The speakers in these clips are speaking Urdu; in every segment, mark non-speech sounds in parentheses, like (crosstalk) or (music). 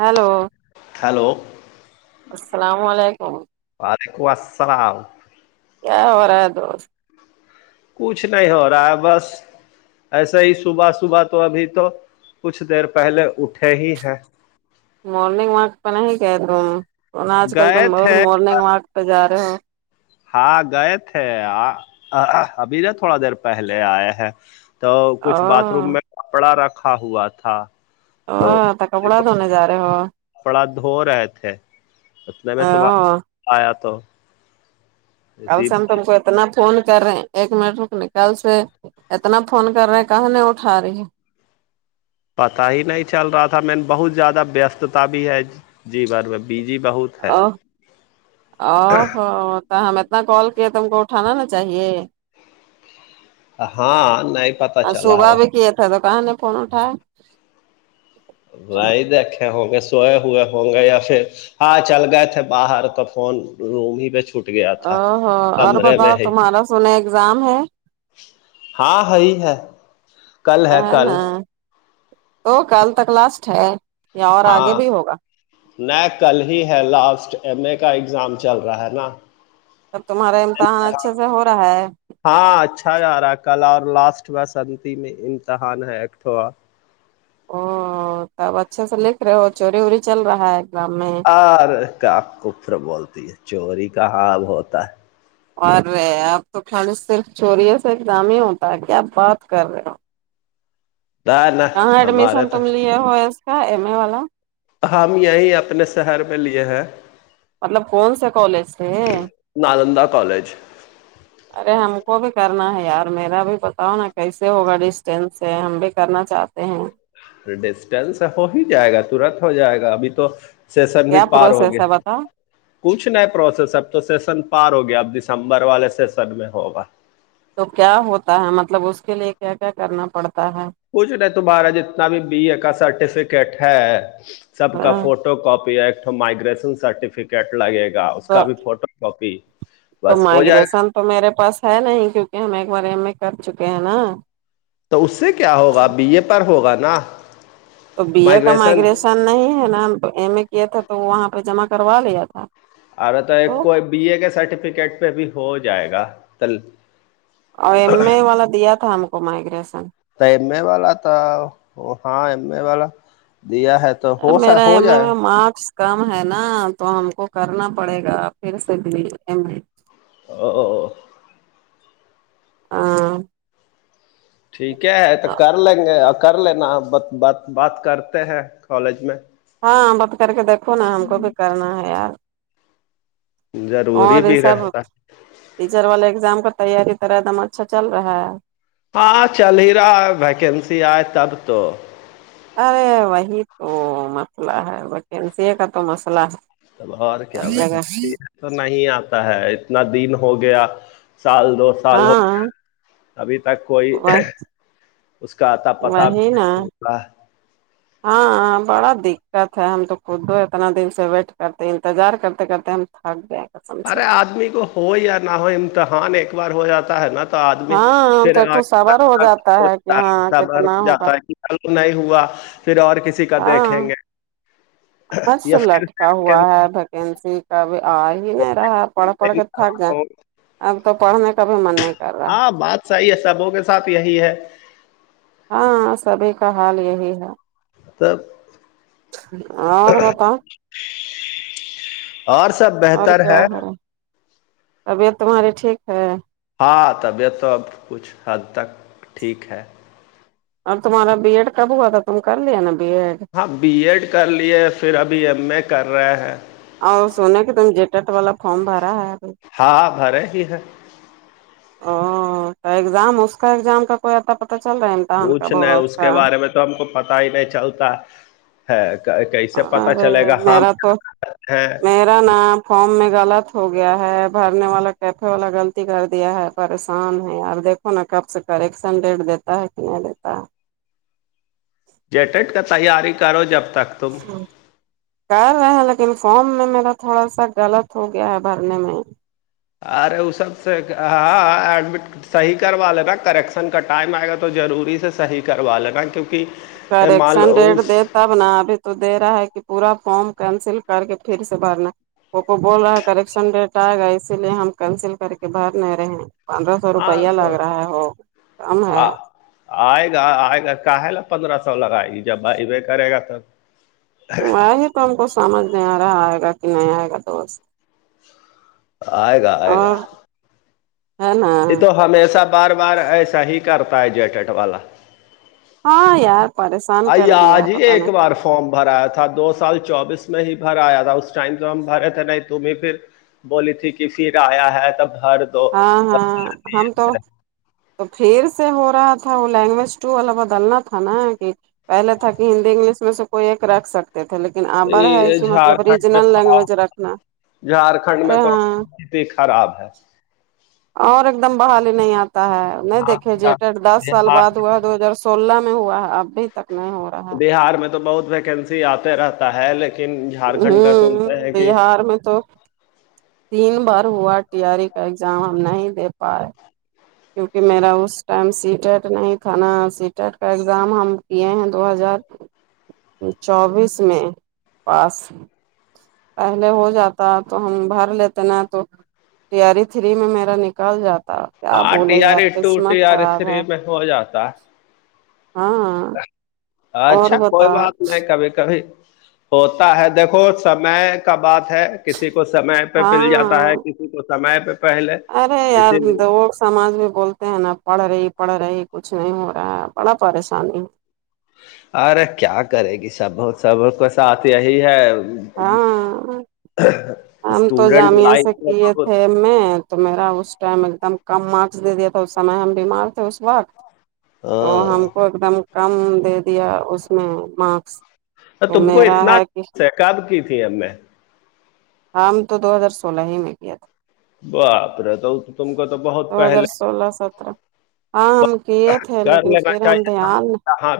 ہیلو ہلو السلام علیکم وعلیکم السلام وارہ دو کچھ نہیں ہو رہا ہے بس ایسے ہی صبح صبح تو ابھی تو کچھ دیر پہلے اٹھے ہی ہے مارننگ واک پہ نہیں کہ تم آج کل گئے تم بہت تھے مارننگ واک پہ جا رہے ہو ہاں گئے تھے ابھی ن تھوڑا دیر پہلے آئے ہیں تو کچھ باتھ او روم میں کپڑا رکھا ہوا تھا او تو ت کپڑا دونے جا رہے ہو کپڑا دھو رہے تھے اتنے میں تمہار او آیا تو اسی کلسن ت اتنا فون کر رہے ایک منٹ رک نکال سے اتنا فون کر رہے کہنے اٹھا رہی ہے پتاہ ہی نہیں چل رہا تھا مین بہت زیادہ وستتا بھی ہے جیون میں بیجی بہت ہے (unintelligible) تو ہم اتنا کال کیے تو ہم کو اٹھانا نا چاہیے ہاں نہیں پتا اور چلا صبح ہو بھی کیے تھا تو کہاں نے (unintelligible) بائی دیکھے ہوں گے سوئے ہوئے ہوں گے یا پھر ہاں چل گئے تھے باہر تو فون روم ہی پہ چھوٹ گیا تھا او ہ اور کمرے میں بتاؤ ہی تمہارا سنا ایگزام ہے ہاں ہےی ہے کل ہے کل تو کل تک لاسٹ ہے یا اور آگے بھی ہوگا ن کل ہی ہے لاسٹ ایم اے کا ایگزام چل رہا ہے نا تب تمہارا امتحان اچھے سے ہو رہا ہے ہاں اچھا جا رہا ہے کل اور لاسٹ بسنتی میں امتحان ہےٹھوا او تب اچھے سے لکھ رہے ہو چوری ووری چل رہا ہے گام میں آر کا کفر بولتی ہے چوری کا ہاب ہوتا ہے اوررے آپ تو کالی صرف چوریے سے ایک دام ہی ہوتا کیاپ بات کر رہے ہو نہ نہ کہاں ایڈمیشن ہمارے تو تم لیے ہو اس کا ایم ا والا ہم یہیں اپنے شہر میں لیے ہیں مطلب کون سے کالج تھے نالندہ کالج ارے ہم کو بھی کرنا ہے یار میرا بھی پتاؤ نا کیسے ہوگا ڈسٹینس سے ہم بھی کرنا چاہتے ہیں ڈسٹینس ہو ہی جائے گا ترت ہو جائے گا ابھی تو سیشن بھی کیا پار ہو پروسیس گیا ہے بتاؤ کچھ نئے پروسیس اب تو سیشن پار ہو گیا اب دسمبر والے سیشن میں ہوگا تو کیا ہوتا ہے مطلب اس کے لیے کیا کیا کرنا پڑتا ہے پوچھ نہیں تمہارا جتنا بھی بی اے کا سرٹیفکیٹ ہے سب کا ہاں photo photo copy act migration certificate لگے گا اس کا تو بھی فوٹو کاپی تو بس ہو جائے گا مائگریسن تو میرے پاس ہے نہیں کیونکہ ہم ایک بار ای میں کر چکے ہیں نا تو اس سے کیا ہوگا بی اے پر ہوگا نا تو بی اے کا مائگریشن نہیں ہے نا ایم اے کیا تھا تو وہ وہاں پہ جمع کروا لیا تھا ارے تو کوئی بی اے کے سرٹیفکیٹ پہ بھی ہو جائے گا تل اور ایم اے والا دیا تھا ہم کو مائگریشن ایم ا والا تو ہاں ایم ا والا دیا ہے تو سر ہو سا میرا ہو ایم اے جائے میں مارکس کم ہے نا تو ہم کو کرنا پڑے گا پھر سے بھی (unintelligible) (inaudible) ٹھیک ہے تو کر لیں گے اور کر لینا ب ب بات کرتے ہیں کالج میں ہاں بت کر کے دیکو نا ہم کو بھی کرنا ہے یار ضروری اور یہ بھی سب رہتا ٹیچر والا اگزام کا تیاری ترا ایک دم اچھا چل رہا ہے ہاں چل ہییرا ویکنسی آئے تب تو ارے وہی تو مسئلہ ہے ویکینسی کا تو مسئلہ ہے تب اورار کیا بھائی گ ہے نہیں آتا ہے اتنا دن ہو گیا سال دو سال ہو ہاں گیا ابھی تک کوئی وہ اس کا اتا پتاہ بھی وہی نا نہیں ہوا ہے (inaudible) ہاں بڑا دقت ہے ہم تو خود اتنا دن سے ویٹ کرتے انتظار کرتے کرتے ہم ہ ب (unintelligible) ارے آدمی کو ہو یا نہ ہو امتحان ایک بار ہو جاتا ہے نا تو آدمی ہاں پھر تو ایکٹو آج صبر ہو جاتا ہے کہ ہاں کتنا ہوگا جاتا ہے ل نہیں ہوا پھر اور کسی کا دیکھیں گے بس یا پھر لٹکا سے ہوا کیسی ہے ویکینسی کاب آ ہی نہیں رہا ہے پڑھ پڑھ سے کے تھک امتحان جائ ہو اب تو پڑھنے کا بھی من نہیں کر رہا ہاں بات صحیح ہے سبھ کے ساتھ یہی ہے ہاں سبھی کا حال یہی ہے تو اور بتاؤ اور سب اور بہتر کیا ہے ہو رہا طبیعت تمہاری ٹھیک ہے ہاں طبیعت تو اب کچھ حد تک ٹھیک ہے اور تمہارا بی ایڈ کب ہوا تھا تم کر لیا نا بی ایڈ ہاں بی ایڈ کر لیے پھر ابھی ایم اے کر رہے ہیں اور سونے کہ تم جی ٹیٹ والا فارم بھرا ہے ابھی ہاں بھرے ہی ہے او ایگزام اس کا ایگزام کا کوئی اتا پتا چل رہا ہے امتان کچھ کاب نہیں ہوگا اس کا کے بارے میں تو ہم کو پتا ہی نہیں چلتا ہے کیسے پتاہ ارے چلے گا ہم میرا تو ہیں میرا نام فارم میں غلط ہو گیا ہے بھرنے والا کیفے والا غلطی کر دیا ہے پریشان ہے یار دیکھو نا کب سے کریکشن ریٹ دیتا ہے کہ نہیں دیتا ہے جیٹٹ کا تیاری کرو جب تک تم کر رہے ہیں لیکن فارم میں میرا تھوڑا سا غلط ہو گیا ہے بھرنے میں ارے وہ سب سے ہاں ایڈمٹ صحیح کروا لینا کریکشن کا ٹائم آئے گا تو ضروری سے صحیح کروا لینا کیونکہ مال کریکشن ڈیٹ د اس تب ن ابھی تو دے رہا ہے کہ پورا فارم کینسل کر کے پھر سے بھرنا وہ کو بول رہا ہے کریکشن ڈیٹ آئے گا اسی لیے ہم کینسل کر کے بھر نہیں رہے ہیں پندرہ سو ہاں روپیہ لگ تو رہا ہے ہو کم ہے آ- آئے گا آئے گا کہ ل پندرہ سو لگائے گی جب بھائی ب کرے گا تب ا وہی تو ہم کو سمجھ نہیں آ رہا آئے گا کہ نہیں آئے گا تو بس آئے گا آئے گا اور ہے نا یہ تو ہمیشہ بار بار ایسا ہی کرتا ہے جیکٹ والا ہاں یار پریشان کر آئی دیا آج ہے ہی پت ایک نہیں بار فارم بھرایا تھا دو سال چوبیس میں ہی بھرایا تھا اس ٹائم جو ہم بھرے تھے نہیں تمیں پھر بولی تھی کہ پھر آیا ہے تب ہر دو ہاں ہاں ہمم تو تو پھر سے ہو رہا تھا وہ لینگویج توٹو ال بدلنا تھا نا کہ پہلے تھا کہ ہندی انگلش میں سے کوئی ایک رکھ سکتے تھے لیکن لیکن آبر ہے یہ کہ مطلب جھارکھنڈ میں ریجنل تو لینگویج رکھنا ارے ہ یہ خراب ہے اور ایک دم بحالی نہیں آتی تا ہے نہیں دیکے ج ڈ دس سال بہار بعد ہوا ہے دو ہزار سولہ میں ہوا ہے ابھی تک نہیں ہو رہا ہے بہار میں تو بہت ویکنسی آتے رہتا ہے لیکن جھارکھنڈ کا سنتے ہیں کہ گ میں تو تین بار ہوا ٹی آاری کا ایگزام ہم نہیں دے پا رہے کیوںکہ میرا اس ٹائم سی ٹیٹ نہیں تھا نا سی ٹیٹ کا ایگزام ہم کیے ہیں دو ہزار چوبیس میں پاس پہلے ہو جاتا تو ہم بھر لیتے نا تو تیاری تھری میں میرا نکال جاتا کیا ہاں بولے ٹی آر یار ای ٹو قسمت ٹی آر ای خراب ہے تھری میں ہو جاتا ہے ہاں اور اچھا کوئی بتاؤ بات نہیں کبھی کبھی ہوتا ہے دیکھو سمے کا بات ہے کسی کو سمے پہ پل جاتا ہے ہاں تو سمے پہ پہلے ارے ار اسی لیے سماج میں بولتے ہیں نا پڑھ رہی پڑھ رہی کچھ نہیں ہو رہا ہے بڑا پریشانی ارے کیا کرے گی سب سب کو ساتھ یہی ہے ہاں ہم تو اسٹوڈنٹ جامع سے لائف میں کیے بہت تھے میں تو میرا اس ٹائم ایک دم کم مارکس دے دیا تھا اس سمے ہم بیمار تھے اس وقت تو ہم کو ہاں ایک دم کم دے دیا اس میں مارکس تو میرا ہے کہ کب کی تھی اب میں ہم تو دو ہزار سولہ ہی میں کیا تھا باپ رے تو تم کو تو بہت دو ہزار پہلے سولہ سترہ ہاں ہم کیے تھے کر لیکن لینا پھر ہم چاہیے دھیان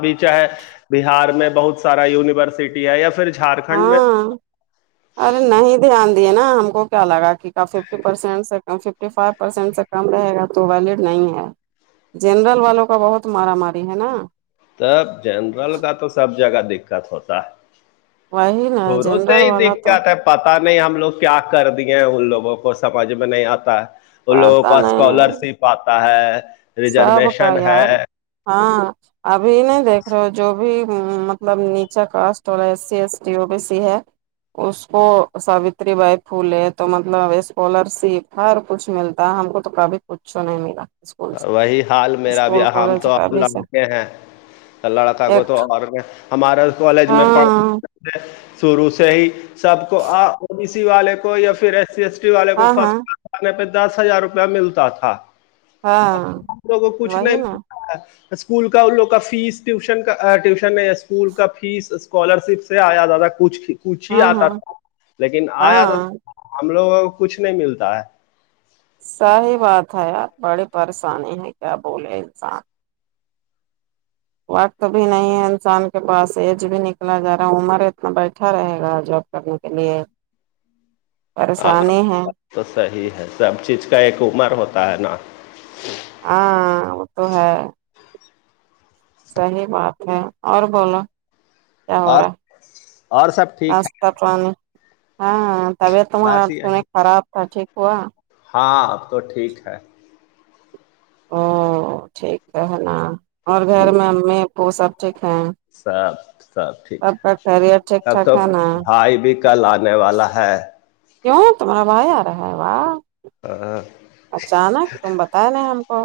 بھی چاہ ہے بہار میں بہت سارا یونیورسٹی ہے یا پھر جھارکھنڈ میں ہاں ارے نہیں دھیان دے نا ہم کو کیا لگا کہ کا ففٹی پرسینٹ سے فف فو پرسینٹ سے کم رہے گا تو ویلڈ نہیں ہے جنرل والوں کا بہت مارا ماری ہے نا تب جنرل کا تو سب جگہ دقت ہوتا ہے وہی نا تھورو سےا جنرل ہی والا دیکھ کے تو آتا ہے پتا نہیں ہم لوگ کیا کر دیے ہیں ان لوگوں کو سمجھ میں نہیں آتا ہے ان لوگوں کو پتا اسکالر نہیں شپ آتا ہے سب کا ریزرویشن ہے یار ہاں ابھی نہیں دیکھ رہے جو بھی مطلب نیچا کاسٹ والا S C S T O B C ہے اس کو ساوتری بائی پھولے تو مطلب اسکالر شپ ہر کچھ ملتا ہم کو تو کبھی کچھ نہیں ملا اسکول سے وہی حال میرا بھی اسکول ہم کالج تو کا بھی سے لڑکے ہیں لڑکا کو تو ایکٹ اور ہمارا کالج میں پڑھ ہاں شروع سے ہی سب کو او بیی سی والے کو یا پھر ایس سی ایس والے کو ہاں ہاں فصل کھانے پہ دس ہزار روپیہ ملتا تھا ہاں ہم لوگ کو کچھ وہی نہیں نا ملتا ہے اسکول کا ان لوگ کا فیس ٹیوشن کا ٹیوشن ہے اسکول کا فیس اسکالر شپ سے آیا دادا کچھ کچھ ہی ہاں آتا ہاں تھا لیکن آیا ہاں ہم لوگوں کو کچھ نہیں ملتا ہے سی بات ہے یار بڑی پریشانی ہے کیا بولے انسان وقت بھی نہیں ہے انسان کے پاس ایج بھی نکلا جا رہا ہے عمر اتنا بیٹھا رہے گا جب کرنے کے لیے ہاں پریشانی ہیں تو صحیح ہے سب چیز کا ایک عمر ہوتا ہے نا ہاں وہ تو ہے صحی بات ہے اور بولو کیا ہو اور رہا اور سب ٹھیک ہے ہاں طبیعت تمہارا بس یہی خراب تھا ٹھیک ہوا ہاں اب تو ٹھیک ہے او ٹھیک ہے ہے نا اور گھر میں امی پو سب ٹھیک ہیں سب سب ٹھیک کا خیریت ٹھیک ہے اب تو ٹھاک ہے نا بھائی بھی کل آنے والا ہے کیوں تمارا بھائی رہا ہے وا ہاں اچانک تم بتایا نہیں ہم کو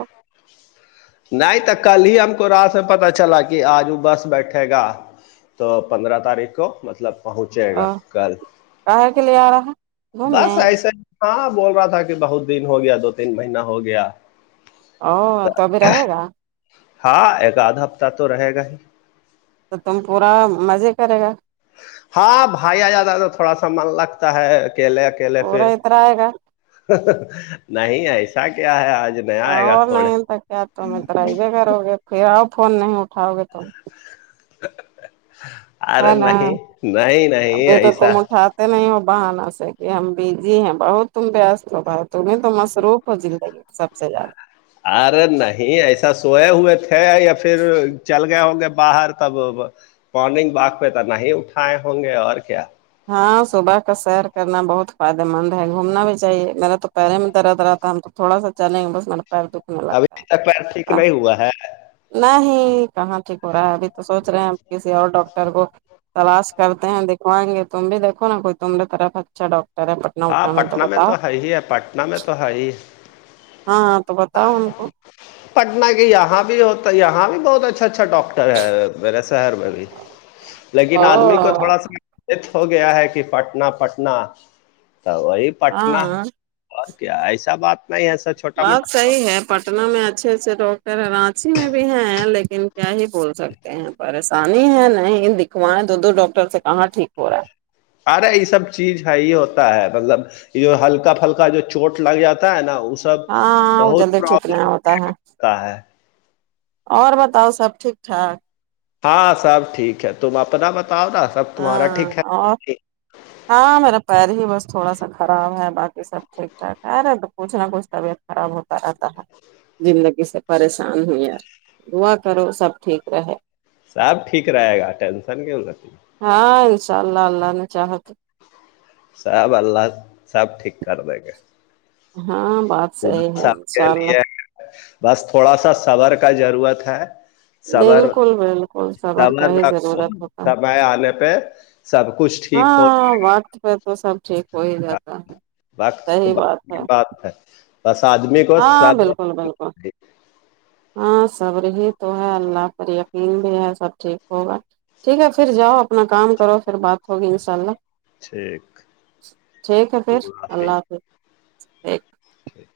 نہیں تو کل ہی ہم کو رات میں پتا چلا کہ آج وہ بس بیٹھے گا تو پندرہ تاریخ کو مطلب پہنچے گا کل کاہے کے لیے آ رہا ہے بس گھومنے ایسا ہی ہاں بول رہا تھا کہ بہت دن ہو گیا دو تین مہینہ ہو گیا او توبھی رہے گا ہاں ایک آدھا ہفتہ تو رہے گا ہی تو تم پورا مزے کرے گا ہاں بھائییا جیاادہ تھوڑا سا من لگتا ہے اکیلے اکیلے پھر پورا اترا آئے گا نہیں ایسا کیا ہے آج نیا آئے گا اور تھوڑے نہیں تو کیا تم اتر ہی بھی کرو گے پھر آؤ فون نہیں اٹھاؤ گے تم ارے ہے نا نہیں نہیں نہیں ابھی تو ایسا تم اٹھاتے نہیں ہو بہانہ سے کہ ہم بزی ہیں بہت تم بیست ہو باؤ تمہیں تو مصروف ہو زندگی سب سے زیادہ ارے نہیں ایسا سوئے ہوئے تھے یا پھر چل گئے ہوں گے باہر تب مارننگ واک پہ تو نہیں اٹھائے ہوں گے اور کیا ہاں صبح کا سیر کرنا بہت فائدے مند ہے گھومنا بھی چاہیے میرا تو پہیرے میں درد رہتا ہم تو تھوڑا سا چلیں گے بس پیر دکھنے ابھی لگتا تک پیر ٹھیک ہے نہیں ہوا ہے نہیں کہاں ٹھیک ہو رہا ہے ابھی تو سوچھ رہے ہیں کسی اور ڈاکٹر کو تلاش کرتے ہیں دکھوائیں گے تم بھی دیکو نا کوئی تماری طرف چھو ہاں پٹنہ میں تو ہے ہی ہے پٹنہ میں تو ہے ہی ہاں ہاں تو بتاؤ ان کو پٹن کے یہاں بھی ہوتا ہے یہاں بھی بہت اچھا اچھا ڈاکٹر مے شہر میں بھی لیکن آدمی کو او تھوڑا سا ہو گیا ہے کہ پٹنہ پٹنہ تو وہی پٹنہ ہاں اور کیا ایسا بات نہیں ہے سا چھوٹا بات موٹا صحیح ہے پٹنہ میں اچھے اچھے ڈاکٹر ہیں رانچی میں بھی ہیں لیکن کیا ہی بول سکتے پریشانی ہے نہیں دکھوائیں دو دو ڈاکٹر سے کہاں ٹھیک ہو رہا ہے ارے یہ سب چیز ہے ہی ہوتا ہے مطلب جو ہلکا پھلکا جو چوٹ لگ جاتا ہے نا اس ہاں وہ جلدی ٹھیک نہیں ہوتا ہے ہوتا ہے اور بتاؤ سب ٹھیک ٹھاک ہاں سب ٹھیک ہے تم اپنا بتاؤ نا ہاں ج (inaudible) ہاں میرا پیر ہی بس تھوڑا سا خراب ہے بقی سب ٹھیک ٹھاک ہےرے کچھ نہ کچھ طبیعت آرام ہوتا رہتا ہے زنداگی ج سے پریشان ہو ہے دعا کرو سب ٹھیک رہے سب ٹھیک رہے گا ٹینشن کیوں ہو سی ہاں انشاء اللہ اللہ نے چاہا کے سب اللہ سب ٹھیک کر دے گے ہاں بات صحیح ہے سب کے انشاء لیے اللہ بس تھوڑا سا سبر کا ضرورت ہے صبر بالکل بالکل سبر کا صبر ہی رکھو ضرورت ہوتا سمے آنے پہ سب کچھ ٹھیک ہو جائے ہاں وقت پہ تو سب ٹھیک ہو ہی گا، جاتا ہے وقت صحیح ب ہے بات ہے بس آدمی کو ہاں بالکل صبر بالکل ہاں سب رہی تو ہے اللہ پر یقین بھی ہے سب ٹھیک ہوگا ٹھیک ہے پھر جاؤ اپنا کام کرو پھر بات ہوگی ان شاء اللہ ٹھیک ٹھیک ہے پھر اللہ حافظ ٹیھک